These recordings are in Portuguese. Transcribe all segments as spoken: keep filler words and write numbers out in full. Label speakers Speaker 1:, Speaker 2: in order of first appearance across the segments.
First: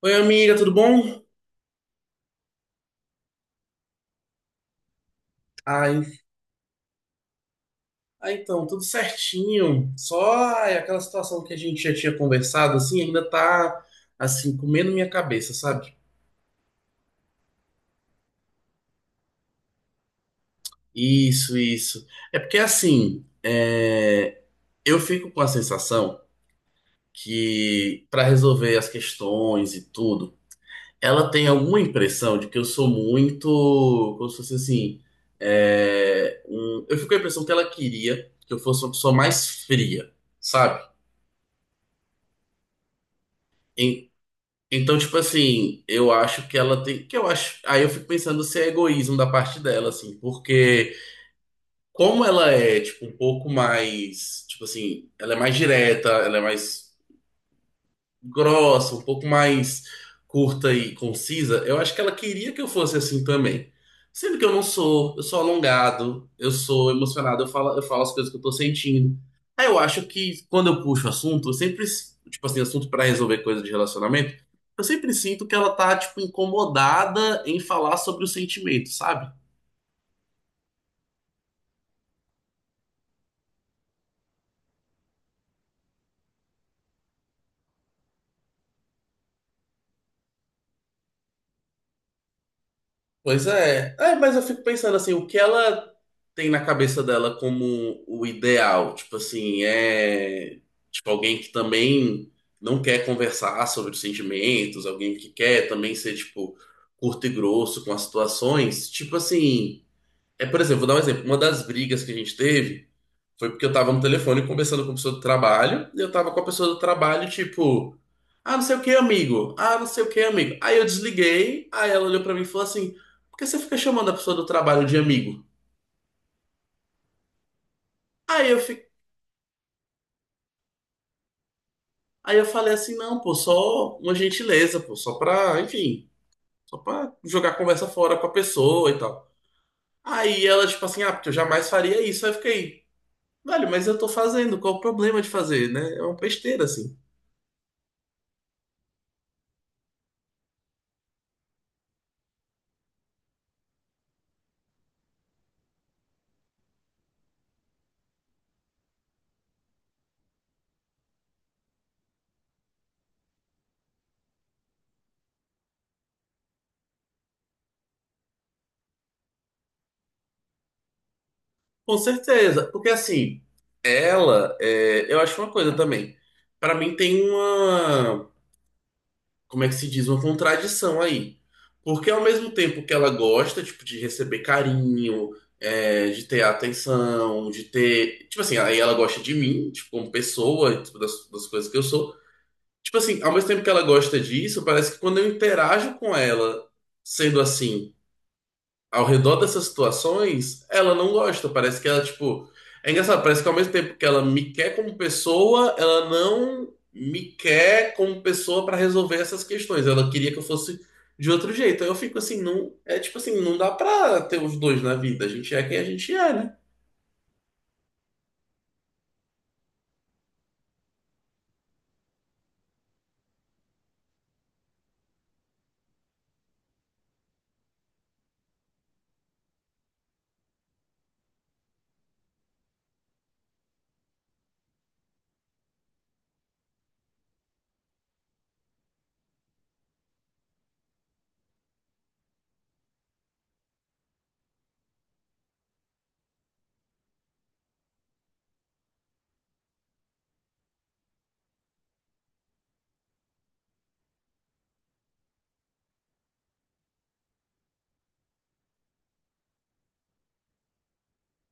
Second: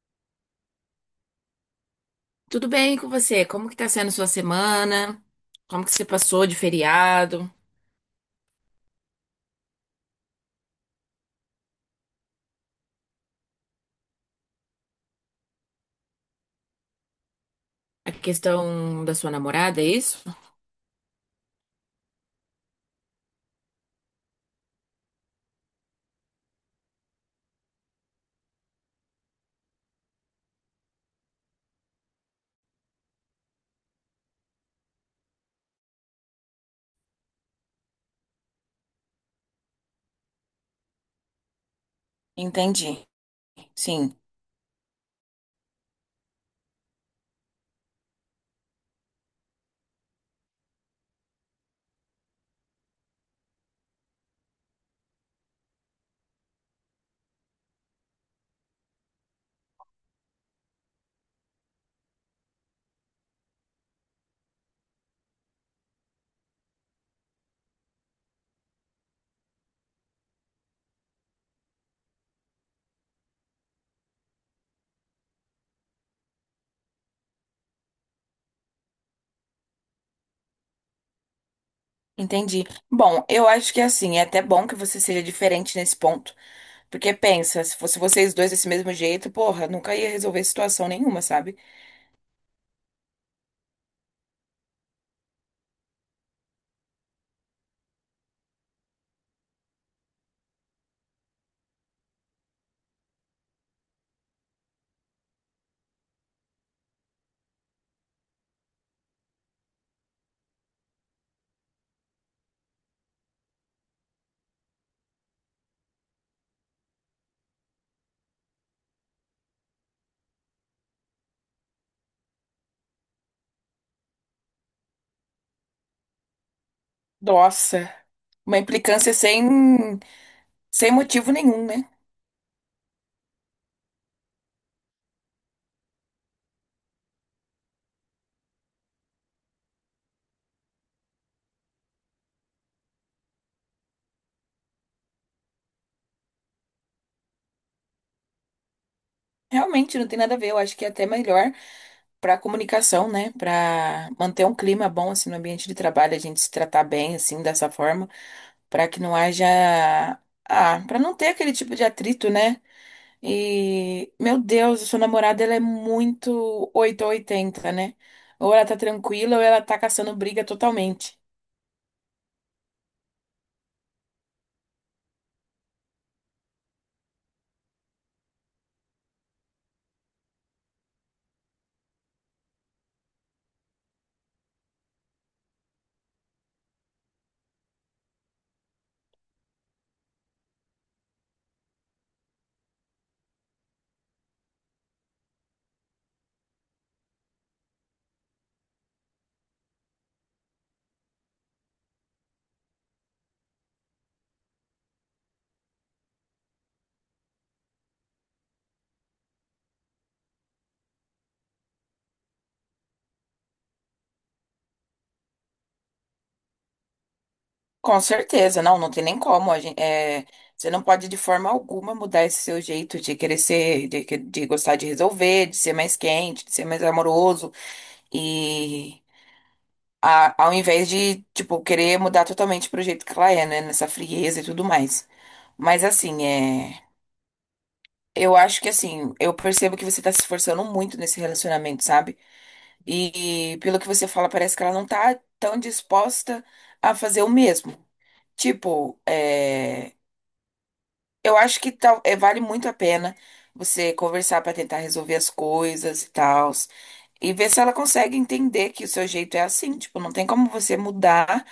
Speaker 1: Oi, amiga, tudo bom?
Speaker 2: Tudo bem com você? Como que tá sendo sua semana? Como
Speaker 1: Ah,
Speaker 2: que você
Speaker 1: en-
Speaker 2: passou de feriado?
Speaker 1: ah, então, tudo certinho. Só ai, aquela situação que a gente já tinha conversado, assim, ainda tá, assim, comendo minha cabeça, sabe?
Speaker 2: A questão da sua namorada, é isso?
Speaker 1: Isso, isso. É porque, assim, é, eu fico com a sensação que, para resolver as questões e tudo, ela tem alguma impressão de que eu sou muito, como se fosse assim, é, um- eu fico com a impressão que ela queria que eu fosse uma pessoa mais fria, sabe?
Speaker 2: Entendi. Sim,
Speaker 1: Então, tipo assim, eu acho que ela tem. Que eu acho. Aí eu fico pensando se é egoísmo da parte dela, assim, porque como ela é, tipo, um pouco mais. Tipo assim, ela é mais direta, ela é mais grossa, um pouco mais curta e concisa, eu acho que ela queria que eu fosse assim também. Sendo que eu não sou, eu sou alongado, eu sou emocionado, eu falo, eu falo as coisas que eu tô sentindo. Aí eu acho que quando eu puxo assunto, eu sempre, tipo assim, assunto pra resolver coisa de relacionamento, eu sempre sinto que ela tá, tipo, incomodada em falar sobre o sentimento, sabe?
Speaker 2: entendi. Bom, eu acho que assim, é até bom que você seja diferente nesse ponto. Porque pensa, se fosse vocês dois desse mesmo jeito, porra, nunca ia resolver situação nenhuma, sabe?
Speaker 1: Pois é. É, mas eu fico pensando assim, o que ela tem na cabeça dela como o ideal? Tipo assim, é tipo alguém que também não quer conversar sobre os sentimentos, alguém que quer também ser tipo curto e grosso com as situações. Tipo assim, é, por exemplo, vou dar um exemplo. Uma das brigas que a gente teve foi porque eu tava no telefone conversando com a pessoa do trabalho, e eu tava com a pessoa do trabalho, tipo, ah, não sei o que, amigo. Ah, não sei o que, amigo. Aí eu desliguei, aí ela olhou pra mim e falou assim: por que você fica chamando a pessoa do trabalho de amigo?
Speaker 2: Nossa,
Speaker 1: Aí
Speaker 2: uma
Speaker 1: eu, fi...
Speaker 2: implicância sem, sem motivo nenhum, né?
Speaker 1: Aí eu falei assim: não, pô, só uma gentileza, pô, só pra, enfim, só pra jogar a conversa fora com a pessoa e tal. Aí ela, tipo assim, ah, porque eu jamais faria isso. Aí eu fiquei, velho, mas eu tô fazendo, qual o problema de fazer, né? É uma besteira, assim.
Speaker 2: Realmente não tem nada a ver. Eu acho que é até melhor para comunicação, né? Para manter um clima bom assim no ambiente de trabalho, a gente se tratar bem assim dessa forma, para que não haja, ah, para não ter aquele tipo de atrito, né? E meu Deus, a sua namorada ela é muito oito ou oitenta, né? Ou ela tá tranquila ou ela tá caçando briga totalmente.
Speaker 1: Com certeza, porque assim, ela, é, eu acho uma coisa também. Pra mim tem uma, como é que se diz, uma contradição aí. Porque ao mesmo tempo que ela gosta, tipo, de receber carinho, é, de ter atenção, de ter, tipo assim, aí ela gosta de mim, tipo, como pessoa, tipo, das, das coisas que eu sou. Tipo assim, ao mesmo tempo que ela gosta disso, parece que quando eu interajo com ela sendo assim ao redor dessas situações, ela não gosta. Parece que ela, tipo. É engraçado, parece que ao mesmo tempo que ela me quer como pessoa, ela não me quer como pessoa para resolver essas questões. Ela queria que eu fosse de outro jeito. Aí eu fico assim, não. É tipo assim, não dá pra ter os dois na vida. A gente é quem a gente é, né?
Speaker 2: Com certeza, não, não tem nem como. A gente, é, você não pode de forma alguma mudar esse seu jeito de querer ser, de, que- de gostar de resolver, de ser mais quente, de ser mais amoroso. E a- ao invés de, tipo, querer mudar totalmente pro jeito que ela é, né? Nessa frieza e tudo mais. Mas assim, é. Eu acho que assim, eu percebo que você tá se esforçando muito nesse relacionamento, sabe? E, pelo que você fala, parece que ela não tá tão disposta a fazer o mesmo. Tipo, é, eu acho que tal, é, vale muito a pena você conversar pra tentar resolver as coisas e tal. E ver se ela consegue entender que o seu jeito é assim. Tipo, não tem como você mudar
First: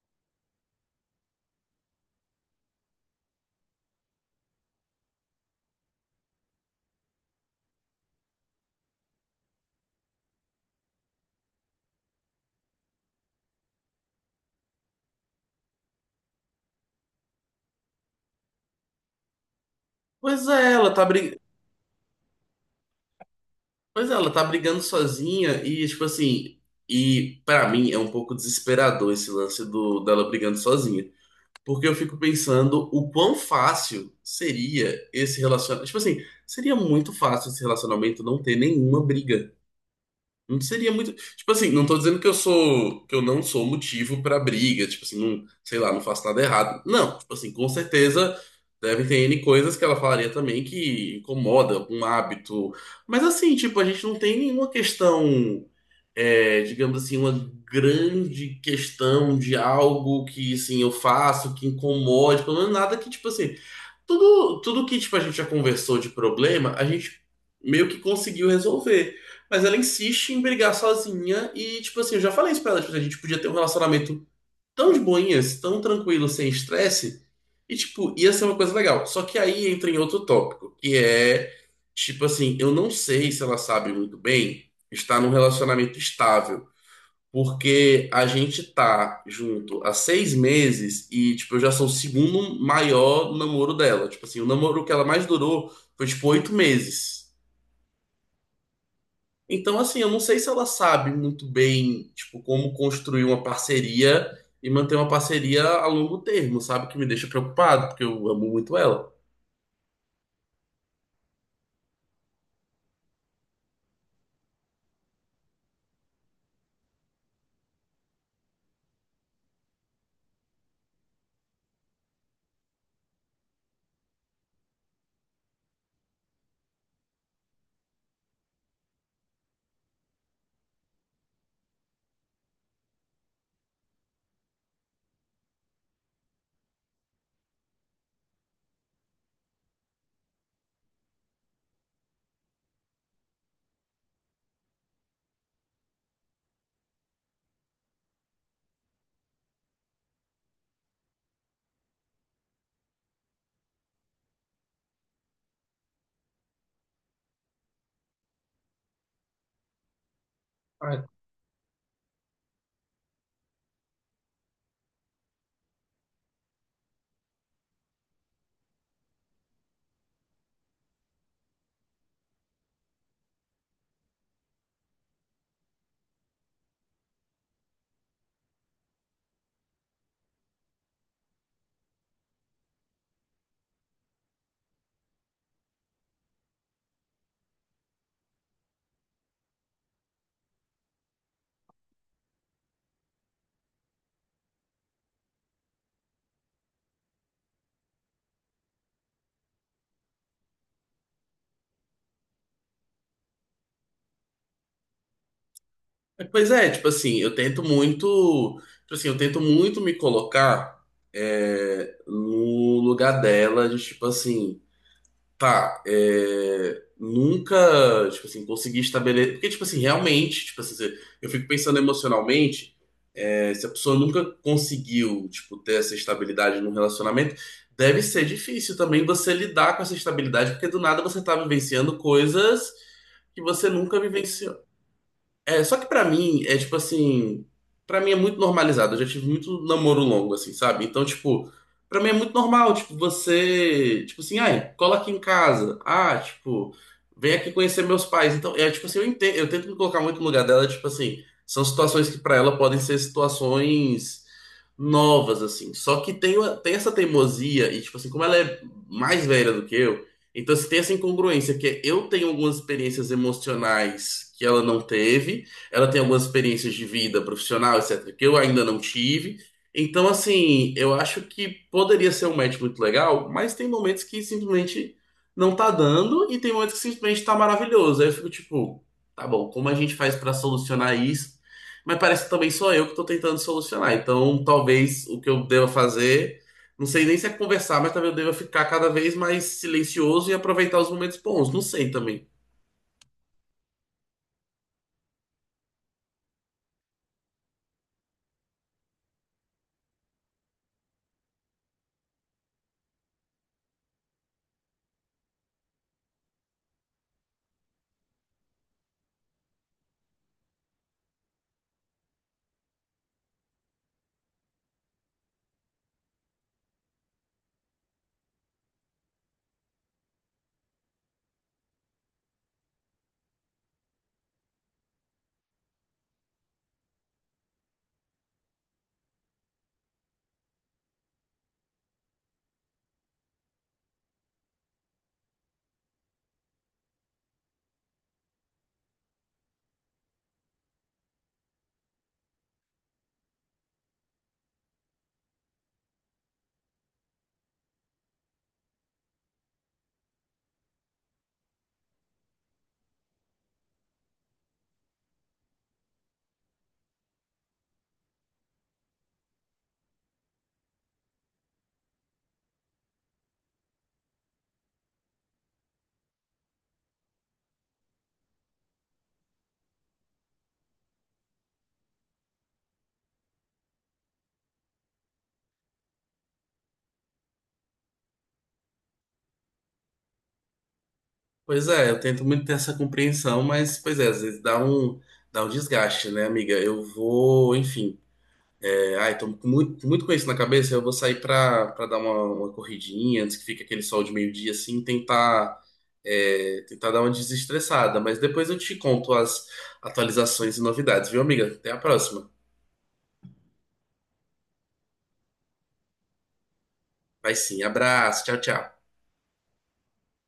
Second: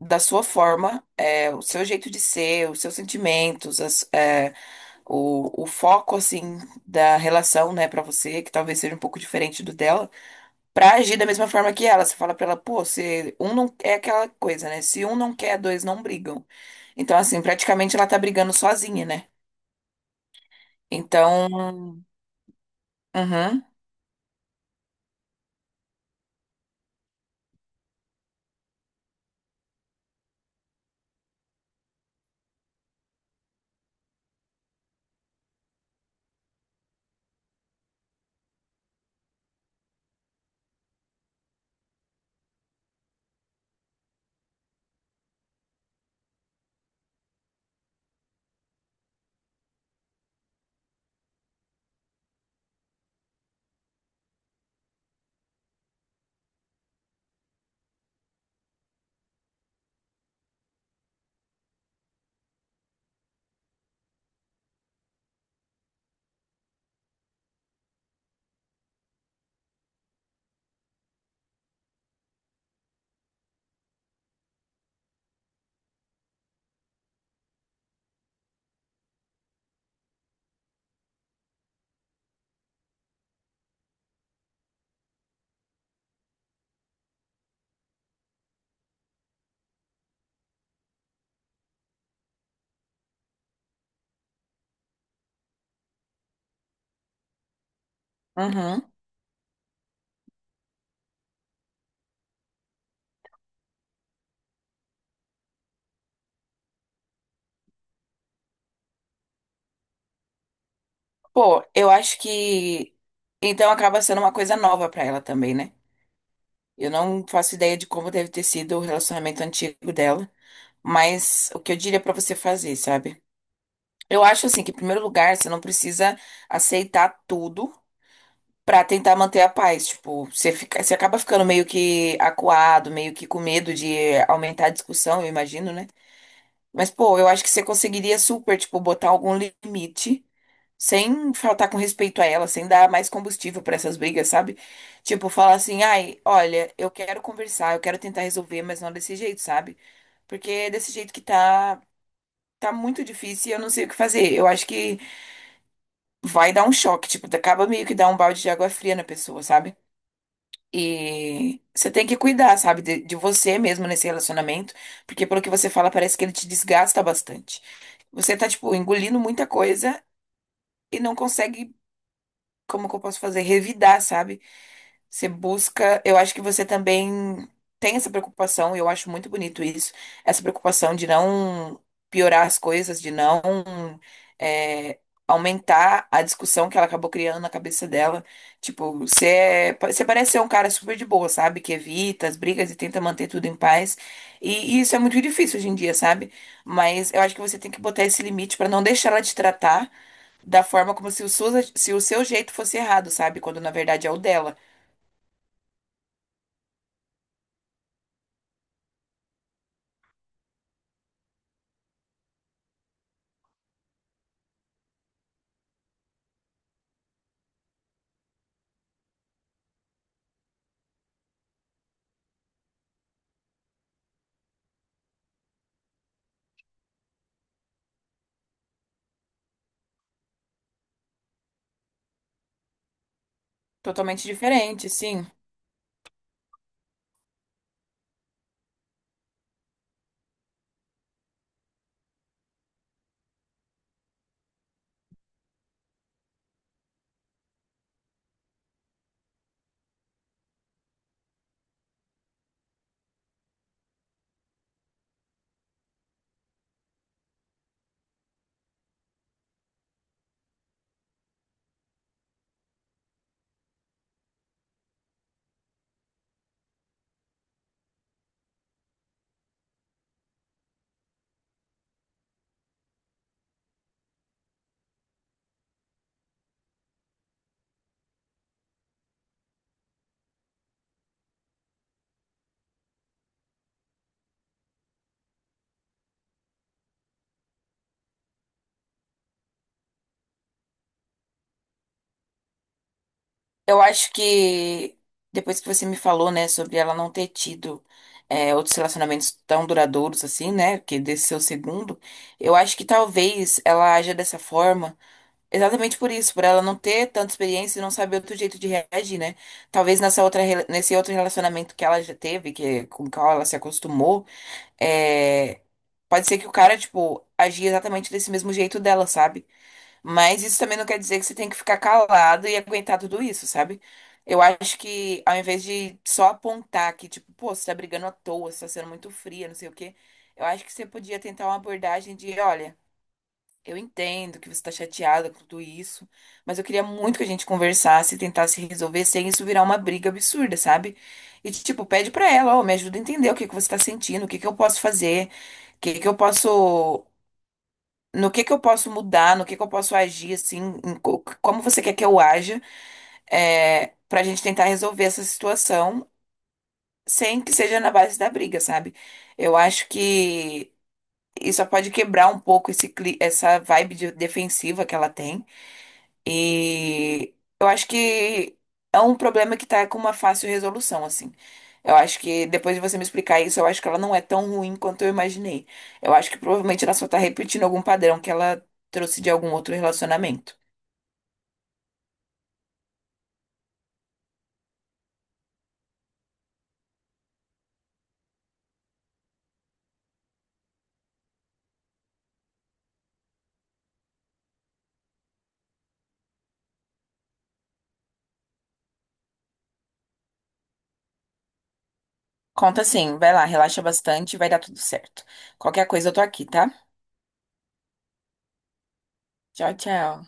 Speaker 2: da sua forma, é, o seu jeito de ser, os seus sentimentos, as- é, o, o foco assim da relação, né, pra você, que talvez seja um pouco diferente do dela, pra agir da mesma forma que ela. Você fala pra ela, pô, se um não é aquela coisa, né? Se um não quer, dois não brigam. Então, assim, praticamente ela tá brigando sozinha, né?
Speaker 1: Pois é, ela tá brigando.
Speaker 2: Então, uhum,
Speaker 1: Pois é, ela tá brigando sozinha e, tipo assim. E pra mim é um pouco desesperador esse lance do, dela brigando sozinha. Porque eu fico pensando o quão fácil seria esse relacionamento. Tipo assim, seria muito fácil esse relacionamento não ter nenhuma briga. Não seria muito. Tipo assim, não tô dizendo que eu sou. Que eu não sou motivo pra briga. Tipo assim, não, sei lá, não faço nada errado. Não, tipo assim, com certeza deve ter N coisas que ela falaria também que incomoda, um hábito. Mas assim, tipo, a gente não tem nenhuma questão é, digamos assim, uma grande questão de algo que, assim, eu faço, que incomode, pelo menos nada que, tipo assim, tudo, tudo que, tipo, a gente já conversou de problema, a gente meio que conseguiu resolver. Mas ela insiste em brigar sozinha e, tipo assim, eu já falei isso pra ela, tipo, a gente podia ter um relacionamento tão de boinhas, tão tranquilo, sem estresse, e, tipo, ia ser uma coisa legal. Só que aí entra em outro tópico, que é, tipo assim, eu não sei se ela sabe muito bem estar num relacionamento estável. Porque a gente tá junto há seis meses e, tipo, eu já sou o segundo maior namoro dela. Tipo assim, o namoro que ela mais durou foi, tipo, oito meses.
Speaker 2: uhum.
Speaker 1: Então, assim, eu não sei se ela sabe muito bem, tipo, como construir uma parceria e manter uma parceria a longo termo, sabe? Que me deixa preocupado, porque eu amo muito ela.
Speaker 2: Pô, eu acho que então acaba sendo uma coisa nova pra ela também, né? Eu não faço ideia de como deve ter sido o relacionamento antigo dela. Mas o que eu diria pra você fazer, sabe? Eu acho assim que, em primeiro lugar, você não precisa aceitar tudo pra tentar manter a paz. Tipo, você fica, você acaba ficando meio que acuado, meio que com medo de aumentar a discussão, eu imagino, né? Mas, pô, eu acho que você conseguiria super, tipo, botar algum limite sem faltar com respeito a ela, sem dar mais combustível pra essas brigas, sabe? Tipo, falar assim, ai, olha, eu quero conversar, eu quero tentar resolver, mas não desse jeito, sabe? Porque é desse jeito que tá. Tá muito difícil e eu não sei o que fazer. Eu acho que vai dar um choque, tipo, acaba meio que dar um balde de água fria na pessoa, sabe?
Speaker 1: Ah,
Speaker 2: E você tem que cuidar, sabe, de, de você mesmo nesse relacionamento, porque pelo que você fala, parece que ele te desgasta bastante. Você tá, tipo, engolindo muita coisa e não consegue, como que eu posso fazer, revidar, sabe? Você busca, eu acho que você também tem essa preocupação, e eu acho muito bonito isso, essa preocupação de não piorar as coisas, de não, é, aumentar a discussão que ela acabou criando na cabeça dela. Tipo, você, é- você parece ser um cara super de boa, sabe? Que evita as brigas e tenta manter tudo em paz. E, e isso é muito difícil hoje em dia, sabe? Mas eu acho que você tem que botar esse limite pra não deixar ela te tratar da forma como se o, seu- se o seu jeito fosse errado, sabe? Quando na verdade é o dela.
Speaker 1: é, Pois é, tipo assim, eu tento muito, tipo assim, eu tento muito me colocar é, no lugar dela, de tipo assim. Tá, é, nunca, tipo assim, consegui estabelecer. Porque, tipo assim, realmente, tipo assim, se- eu fico pensando emocionalmente, é, se a pessoa nunca conseguiu, tipo, ter essa estabilidade num relacionamento, deve ser difícil também você lidar com essa estabilidade, porque do nada você tá vivenciando coisas que você nunca
Speaker 2: Totalmente
Speaker 1: vivenciou.
Speaker 2: diferente, sim.
Speaker 1: É, só que pra mim é tipo assim, pra mim é muito normalizado. Eu já tive muito namoro longo assim, sabe? Então, tipo, pra mim é muito normal, tipo, você, tipo assim, ai, cola aqui em casa. Ah, tipo, vem aqui conhecer meus pais. Então, é tipo assim, eu entendo, eu tento me colocar muito no lugar dela, tipo assim, são situações que pra ela podem ser situações novas assim. Só que tem uma- tem essa teimosia e tipo assim, como ela é mais velha do que eu, então, se tem essa incongruência, que é eu tenho algumas experiências emocionais que ela não teve, ela tem algumas experiências de vida profissional, etcétera, que eu ainda não tive. Então, assim, eu acho que poderia ser um match muito legal, mas tem momentos que simplesmente não tá dando e tem momentos que simplesmente tá maravilhoso. Aí eu fico tipo, tá bom, como a gente faz pra solucionar isso? Mas parece que também sou eu que tô tentando solucionar. Então, talvez o que eu deva fazer, não sei nem se é conversar, mas talvez eu deva ficar cada vez mais silencioso e aproveitar os momentos bons. Não sei também.
Speaker 2: Eu acho que depois que você me falou, né, sobre ela não ter tido, é, outros relacionamentos tão duradouros assim, né, que desse seu segundo, eu acho que talvez ela haja dessa forma exatamente por isso, por ela não ter tanta experiência e não saber outro jeito de reagir, né? Talvez nessa outra, rela- nesse outro relacionamento que ela já teve, que com o qual ela se acostumou, é, pode ser que o cara, tipo, agia exatamente desse mesmo jeito dela, sabe? Mas isso também não quer dizer que você tem que ficar calado e aguentar tudo isso, sabe? Eu acho que ao invés de só apontar que, tipo, pô, você tá brigando à toa, você tá sendo muito fria, não sei o quê, eu acho que você podia tentar uma abordagem de, olha, eu entendo que você tá chateada com tudo isso, mas eu queria muito que a gente conversasse e tentasse resolver sem isso virar uma briga absurda, sabe? E, tipo, pede pra ela, ó, me ajuda a entender o que que você tá sentindo, o que que eu posso fazer, o que que eu posso, no que que eu posso mudar, no que que eu posso agir, assim, em co- como você quer que eu haja, é, pra gente tentar resolver essa situação sem que seja na base da briga, sabe? Eu acho que isso só pode quebrar um pouco esse, cli- essa vibe de- defensiva que ela tem. E eu acho que é um problema que tá com uma fácil resolução, assim. Eu acho que depois de você me explicar isso, eu acho que ela não é tão ruim quanto eu imaginei. Eu acho que provavelmente ela só tá repetindo algum padrão que ela trouxe de algum outro relacionamento.
Speaker 1: Pois é, eu tento muito ter essa compreensão, mas, pois é, às vezes dá um, dá um desgaste, né, amiga? Eu vou, enfim, é, ai, tô com muito, com muito com isso na cabeça, eu vou sair pra, pra dar uma, uma corridinha antes que fique aquele sol de meio-dia, assim, tentar, é, tentar dar uma desestressada. Mas depois eu te conto as atualizações e novidades, viu, amiga? Até a próxima.
Speaker 2: Conta assim, vai lá, relaxa bastante, vai dar tudo certo. Qualquer coisa eu tô aqui, tá?
Speaker 1: Vai sim, abraço, tchau, tchau.
Speaker 2: Tchau, tchau.